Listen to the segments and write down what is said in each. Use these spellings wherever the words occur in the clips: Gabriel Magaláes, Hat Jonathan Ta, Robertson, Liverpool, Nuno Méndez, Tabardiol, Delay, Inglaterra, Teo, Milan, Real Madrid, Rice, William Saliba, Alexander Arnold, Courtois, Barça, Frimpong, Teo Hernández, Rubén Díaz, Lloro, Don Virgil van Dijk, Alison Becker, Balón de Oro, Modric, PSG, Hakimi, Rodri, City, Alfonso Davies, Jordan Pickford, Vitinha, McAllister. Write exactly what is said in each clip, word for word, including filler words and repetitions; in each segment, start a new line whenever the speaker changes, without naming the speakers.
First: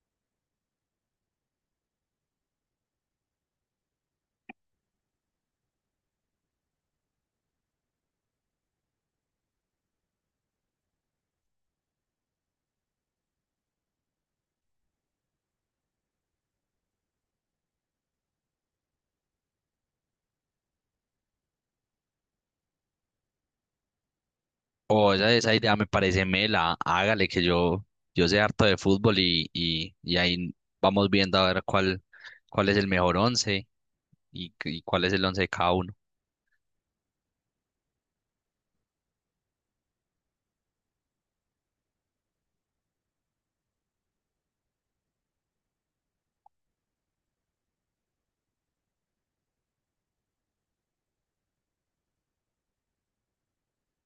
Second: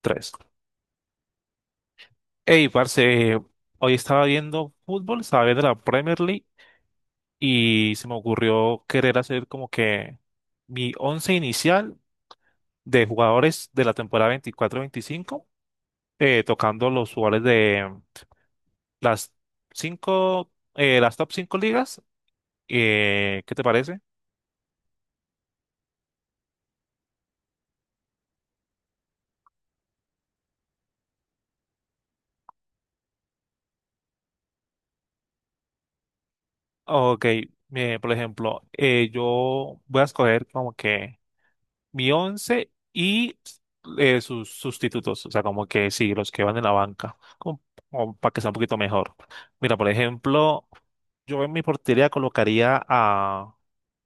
Tres. Ey, parce, hoy estaba viendo fútbol, estaba viendo la Premier League y se me ocurrió querer hacer como que mi once inicial de jugadores de la temporada veinticuatro veinticinco, eh, tocando los jugadores de las cinco, eh, las top cinco ligas. Eh, ¿qué te parece?
O esa, esa idea me parece mela, hágale que yo, yo sé harto de fútbol y, y, y ahí vamos viendo a ver cuál, cuál es el mejor once y, y cuál es el once de cada uno.
Ok. Eh, por ejemplo, eh, yo voy a escoger como que mi once y eh, sus sustitutos, o sea, como que sí, los que van en la banca, como, como para que sea un poquito mejor. Mira, por ejemplo, yo en mi portería colocaría a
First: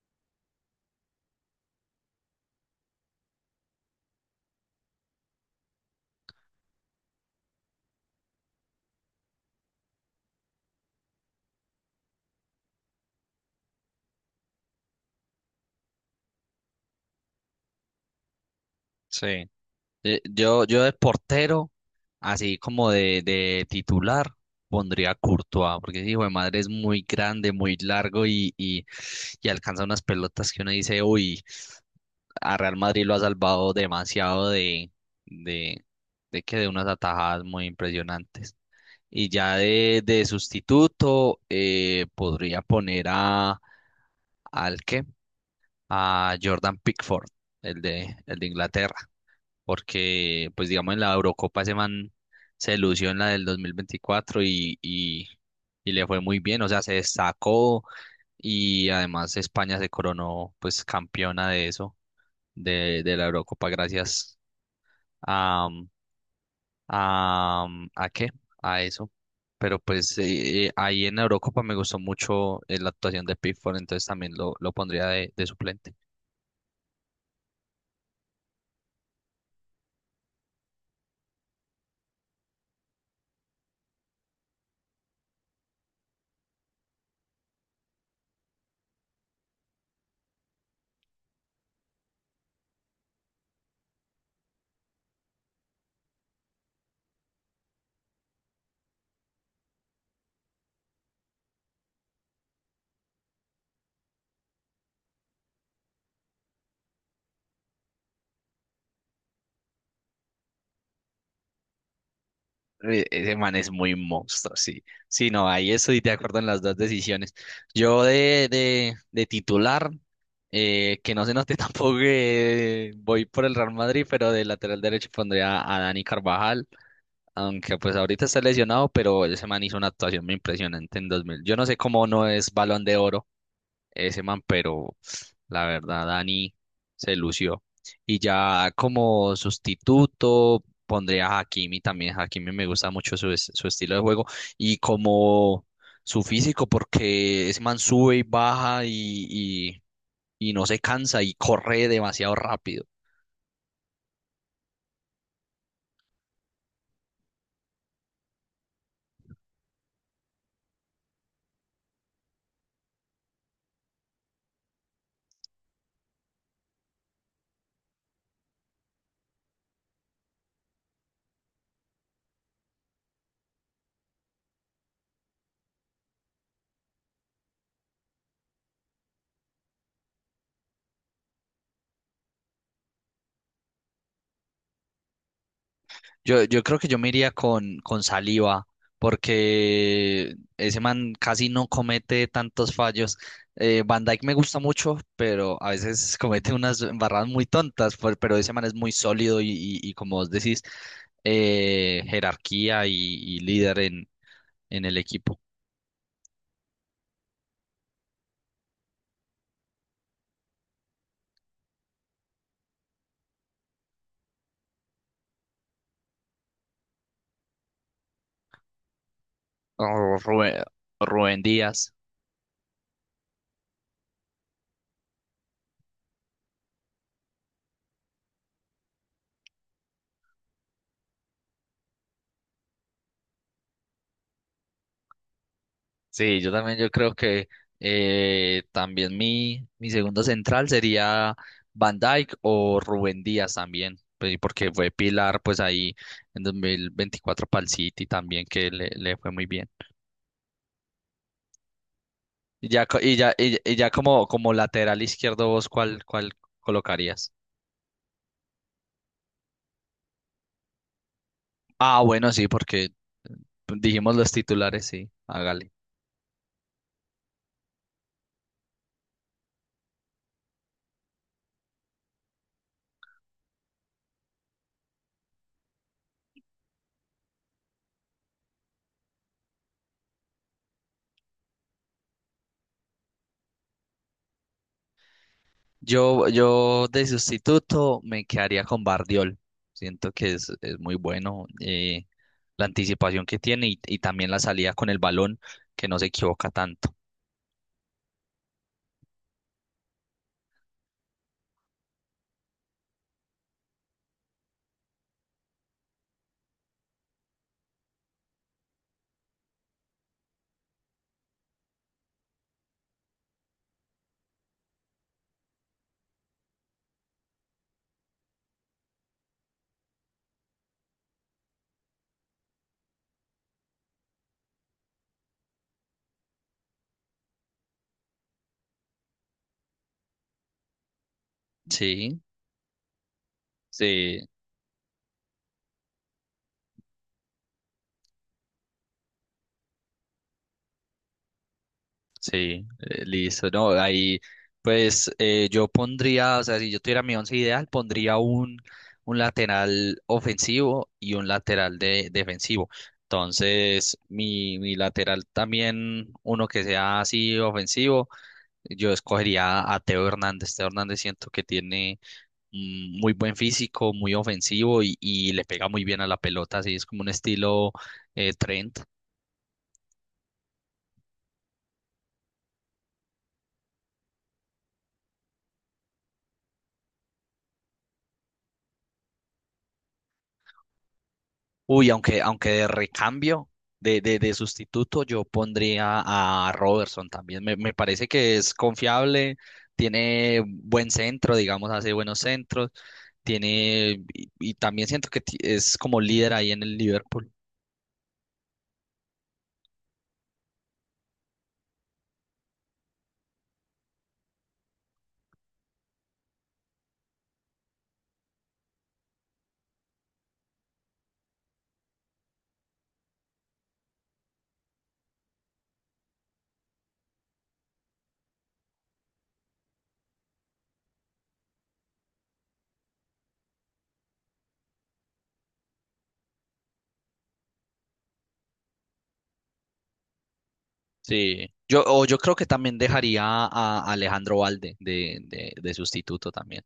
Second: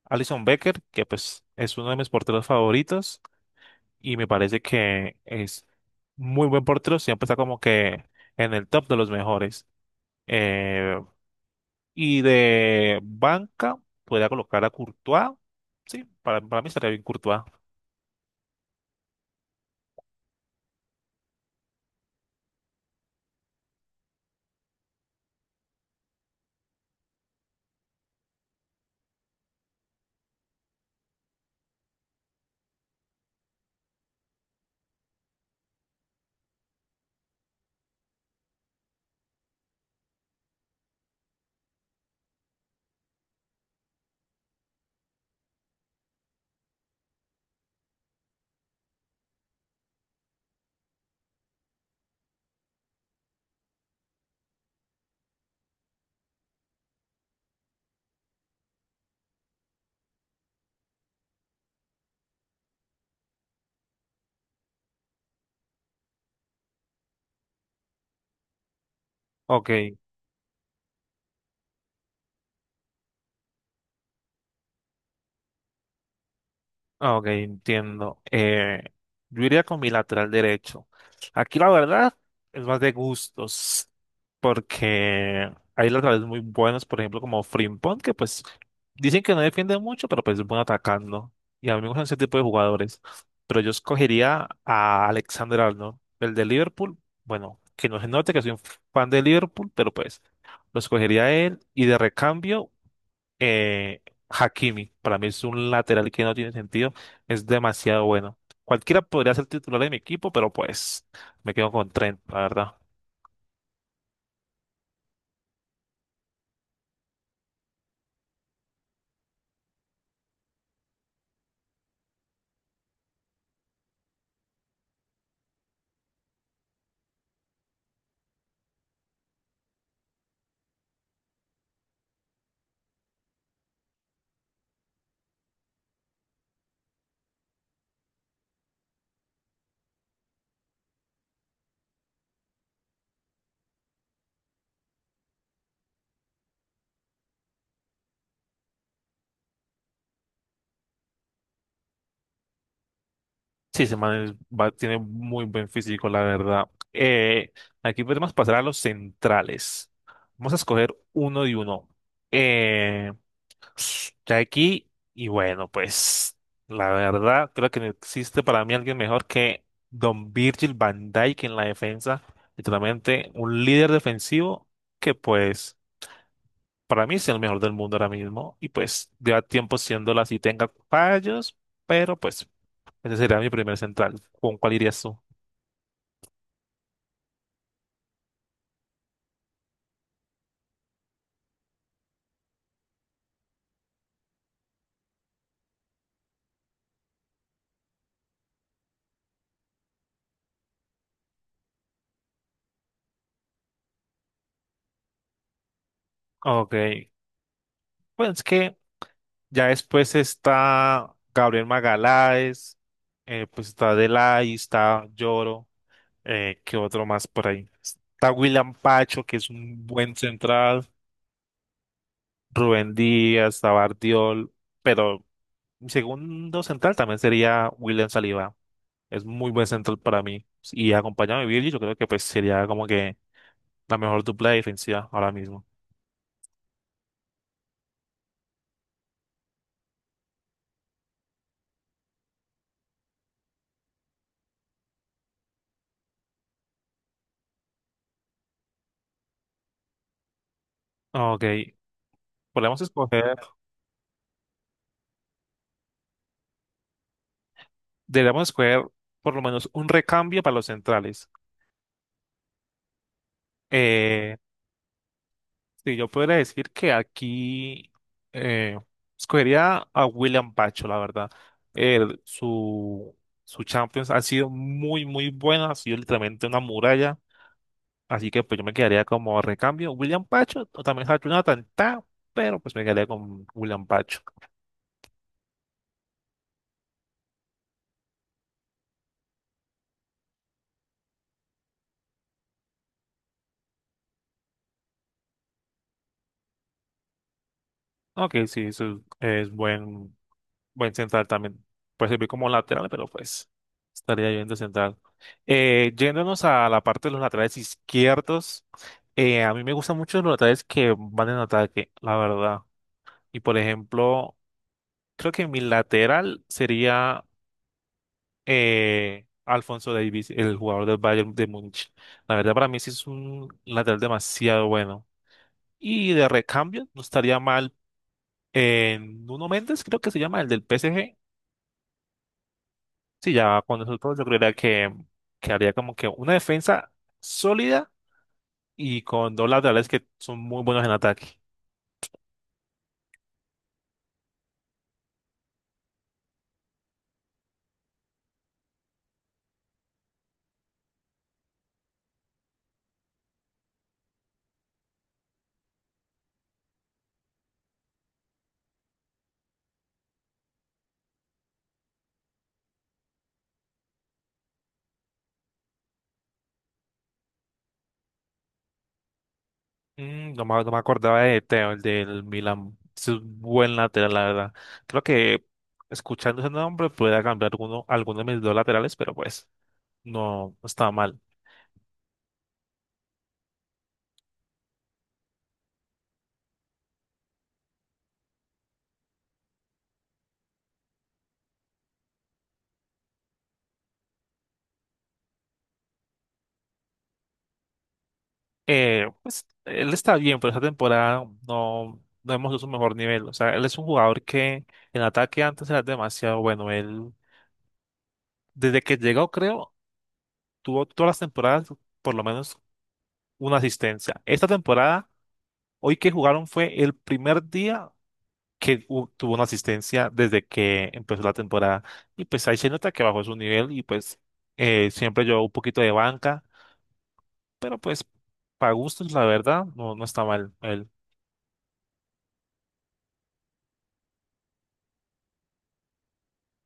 Alison Becker, que pues es uno de mis porteros favoritos y me parece que es muy buen portero, siempre está como que en el top de los mejores. Eh, y de banca, podría colocar a Courtois. Sí, para, para mí estaría bien Courtois.
Sí. Eh, Yo, yo de portero, así como de de titular, pondría Courtois, porque ese hijo de madre es muy grande, muy largo y, y, y alcanza unas pelotas que uno dice, uy, a Real Madrid lo ha salvado demasiado de, de, de que de unas atajadas muy impresionantes. Y ya de de sustituto, eh, podría poner a, ¿al qué? A Jordan Pickford, el de el de Inglaterra, porque pues digamos en la Eurocopa ese man se lució en la del dos mil veinticuatro y, y, y le fue muy bien, o sea, se destacó, y además España se coronó pues campeona de eso, de de la Eurocopa gracias a, a, ¿a qué? A eso.
Ok.
Pero pues eh, eh, ahí en la Eurocopa me gustó mucho eh, la actuación de Pickford, entonces también lo, lo pondría de de suplente.
Ah, ok, entiendo. Eh, yo iría con mi lateral derecho. Aquí la verdad es más de gustos, porque hay laterales muy buenos, por ejemplo, como Frimpong, que pues dicen que no defiende mucho, pero pues es bueno atacando. Y a mí me gustan ese tipo de jugadores. Pero yo escogería a Alexander Arnold, el de Liverpool. Bueno, que no se note que soy un fan de Liverpool, pero pues lo escogería a él. Y de recambio, eh, Hakimi, para mí es un lateral que no tiene sentido, es demasiado bueno. Cualquiera podría ser titular de mi equipo, pero pues me quedo con Trent, la verdad.
E- Ese man es muy monstruo, sí. Sí, no, ahí estoy de acuerdo en las dos decisiones. Yo de de, de titular, eh, que no se note tampoco que voy por el Real Madrid, pero de lateral derecho pondría a Dani Carvajal, aunque pues ahorita está lesionado, pero ese man hizo una actuación muy impresionante en dos mil. Yo no sé cómo no es Balón de Oro ese man, pero la verdad, Dani se lució. Y ya como sustituto pondría a Hakimi también. Hakimi me gusta mucho su, es- su estilo de juego y como su físico, porque ese man sube y baja y, y, y no se cansa y corre demasiado rápido.
Sí, ese man es- va- tiene muy buen físico, la verdad. Eh, Aquí podemos pasar a los centrales. Vamos a escoger uno y uno. Eh, Ya aquí, y bueno, pues la verdad creo que no existe para mí alguien mejor que Don Virgil van Dijk en la defensa, literalmente un líder defensivo que pues para mí es el mejor del mundo ahora mismo y pues lleva tiempo siéndolo así, tenga fallos, pero pues ese sería mi primer central. ¿Con cuál irías tú?
Yo, yo creo que yo me iría con, con Saliba, porque ese man casi no comete tantos fallos. Eh, Van Dijk me gusta mucho, pero a veces comete unas embarradas muy tontas, por- pero ese man es muy sólido y, y- y como vos decís, eh, jerarquía y, y líder en en el equipo.
Ok, pues es que ya después está Gabriel Magaláes, eh, pues está Delay, está Lloro. Eh, ¿qué otro más por ahí? Está William Pacho, que es un buen
Oh, Rubén,
central.
Rubén Díaz.
Rubén Díaz, Tabardiol. Pero mi segundo central también sería William Saliba. Es muy buen central para mí. Y acompañado de Virgil, yo creo que pues sería como que la mejor dupla defensiva ahora mismo.
Sí, yo también yo creo que eh, también mi, mi segundo central sería Van Dijk o Rubén Díaz también, pues, porque fue pilar pues ahí en dos mil veinticuatro para el City también que le, le fue muy bien.
Ok,
Y
podemos
ya, co- y ya,
escoger,
y, y ya como como lateral izquierdo, vos, ¿cuál, ¿cuál colocarías?
deberíamos escoger por lo menos un recambio para los centrales.
Ah, bueno, sí, porque eh, dijimos los
Eh,
titulares, sí, hágale.
Sí, yo podría decir que aquí eh, escogería a William Pacho, la verdad. Él, su, su Champions ha sido muy, muy buena, ha sido literalmente una muralla. Así que pues yo me quedaría como recambio William Pacho o también Hat Jonathan Ta, pero pues me quedaría con William Pacho.
Yo, yo de sustituto me quedaría con Bardiol. Siento que es, es muy bueno, eh, la anticipación que tiene y, y también la salida con el balón, que no se equivoca tanto.
Ok, sí, eso es, es buen, Buen central también. Puede servir como lateral, pero pues estaría bien de central. Eh, yéndonos a la parte de los laterales izquierdos, eh, a mí me gustan mucho los laterales que van en ataque, la verdad. Y por ejemplo, creo que mi lateral sería eh, Alfonso Davies, el jugador del Bayern de Múnich. La verdad, para mí sí es un lateral demasiado bueno. Y de recambio, no estaría mal en Nuno Méndez, creo que se llama, el del P S G.
Sí,
Sí, ya con esos dos
sí,
yo creería que, que haría como que una defensa sólida y con dos laterales que son muy buenos en ataque.
sí, eh, listo. No, ahí pues eh, yo pondría, o sea, si yo tuviera mi once ideal, pondría un, un lateral ofensivo y un lateral de, defensivo. Entonces, mi, mi lateral también, uno que sea así ofensivo. Yo escogería a Teo Hernández. Teo Hernández siento que tiene mm, muy buen físico, muy ofensivo y, y le pega muy bien a la pelota. Así es como un estilo eh, Trent.
Mm, no me, no me acordaba de Teo, el del Milan. Es un buen lateral, la verdad. Creo que escuchando ese nombre pueda cambiar alguno, alguno de mis dos laterales, pero pues no no está mal.
Uy, aunque, aunque de recambio, de, de, de sustituto, yo pondría a Robertson también. Me, me parece que es confiable, tiene buen centro, digamos, hace buenos centros. Tiene, y, y también siento que ti- es como líder ahí en el Liverpool.
Eh, pues él está bien, pero esta temporada no, no hemos visto su mejor nivel. O sea, él es un jugador que en ataque antes era demasiado bueno. Él, desde que llegó, creo, tuvo todas las temporadas por lo menos una asistencia. Esta temporada, hoy que jugaron fue el primer día que hu- tuvo una asistencia desde que empezó la temporada. Y pues ahí se nota que bajó su nivel y pues eh, siempre llevó un poquito de banca, pero pues para gustos, la verdad, no, no está mal él.
Sí, yo, o yo creo que también dejaría a Alejandro Valde de de, de sustituto también.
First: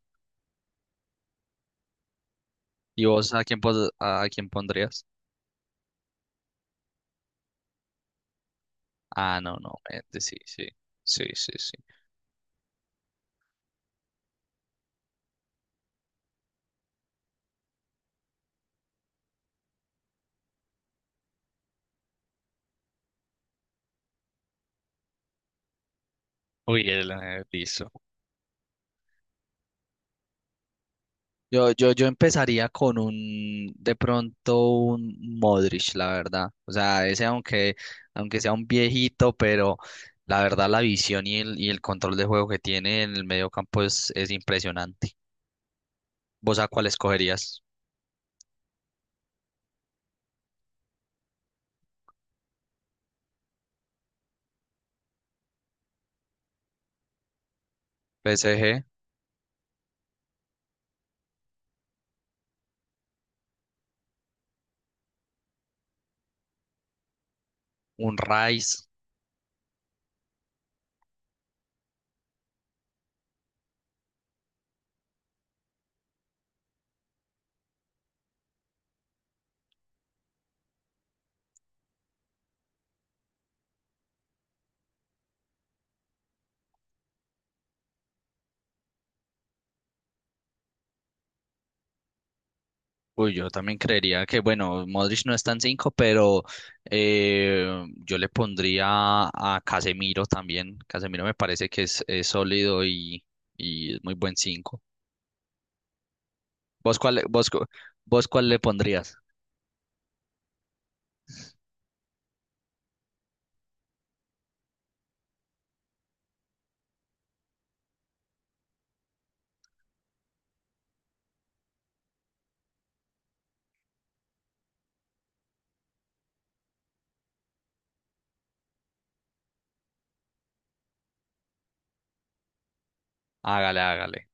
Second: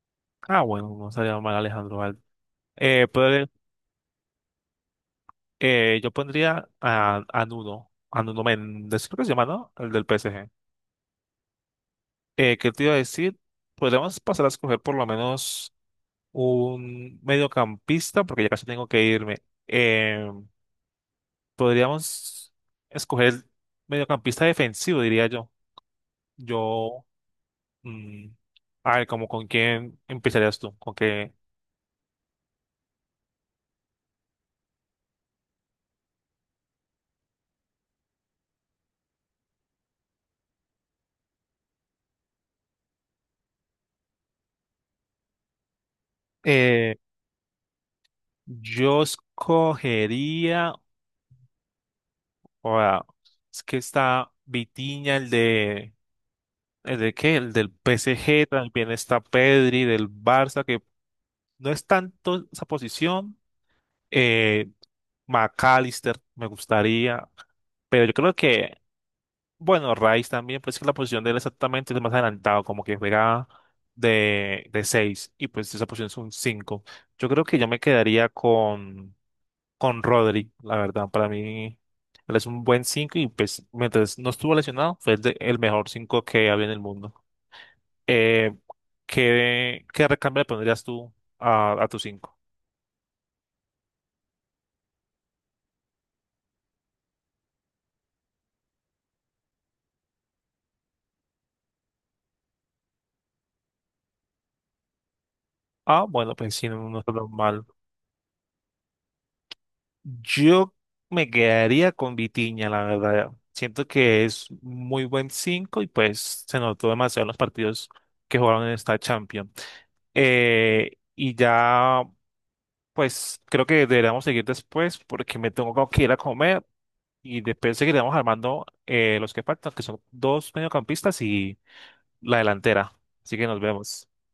Ah, bueno, no estaría mal Alejandro Valde.
¿Y
Eh,
vos a
pero
quién, pos- a quién pondrías?
eh, yo pondría a, a Nuno, a Nuno Méndez, creo que se
Ah,
llama,
no,
¿no?
no,
El
eh,
del P
sí,
PSG.
sí, sí, sí, sí.
Eh, ¿qué te iba a decir? Podríamos pasar a escoger por lo menos un mediocampista, porque ya casi tengo que irme. Eh, Podríamos escoger el mediocampista defensivo, diría yo.
Uy,
Yo,
el eh, listo.
mm, a ver, como con quién empezarías tú, con qué.
Yo, yo, yo empezaría con un, de pronto un Modric, la verdad. O sea, ese aunque, aunque sea un viejito, pero la verdad la visión y el, y el control de juego que tiene en el medio campo es, es impresionante. ¿Vos a cuál
Eh,
escogerías?
yo escogería, ahora, es que está Vitinha, el de, el de qué, el del P S G,
P S G,
también está Pedri del Barça, que no es tanto esa posición. Eh, McAllister, me gustaría. Pero yo
un
creo que,
Rice.
bueno, Rice también, pues que la posición de él exactamente es más adelantado, como que juega de, de seis y pues esa posición es un cinco. Yo creo que yo me quedaría con, con Rodri, la verdad. Para mí, él es un buen cinco y pues mientras no estuvo lesionado, fue el, de- el mejor cinco que había en el mundo. Eh, ¿qué, qué recambio le pondrías tú a, a tu cinco?
Uy, yo también creería que, bueno, Modric no está en cinco, pero eh, yo le pondría a Casemiro también. Casemiro me parece que es, es sólido y, y es muy buen cinco.
Ah, bueno, pues sí, no, no
¿Vos
está
cuál, le-
tan
vos,
mal.
cu- vos cuál le pondrías?
Yo me quedaría con Vitiña, la verdad. Siento que es muy buen cinco y pues se notó demasiado en los partidos que jugaron en esta Champions. Eh, y ya, pues creo que deberíamos seguir después porque me tengo que ir a comer y después seguiremos armando eh, los que faltan, que son dos mediocampistas y la delantera. Así que nos
Hágale,
vemos.
hágale.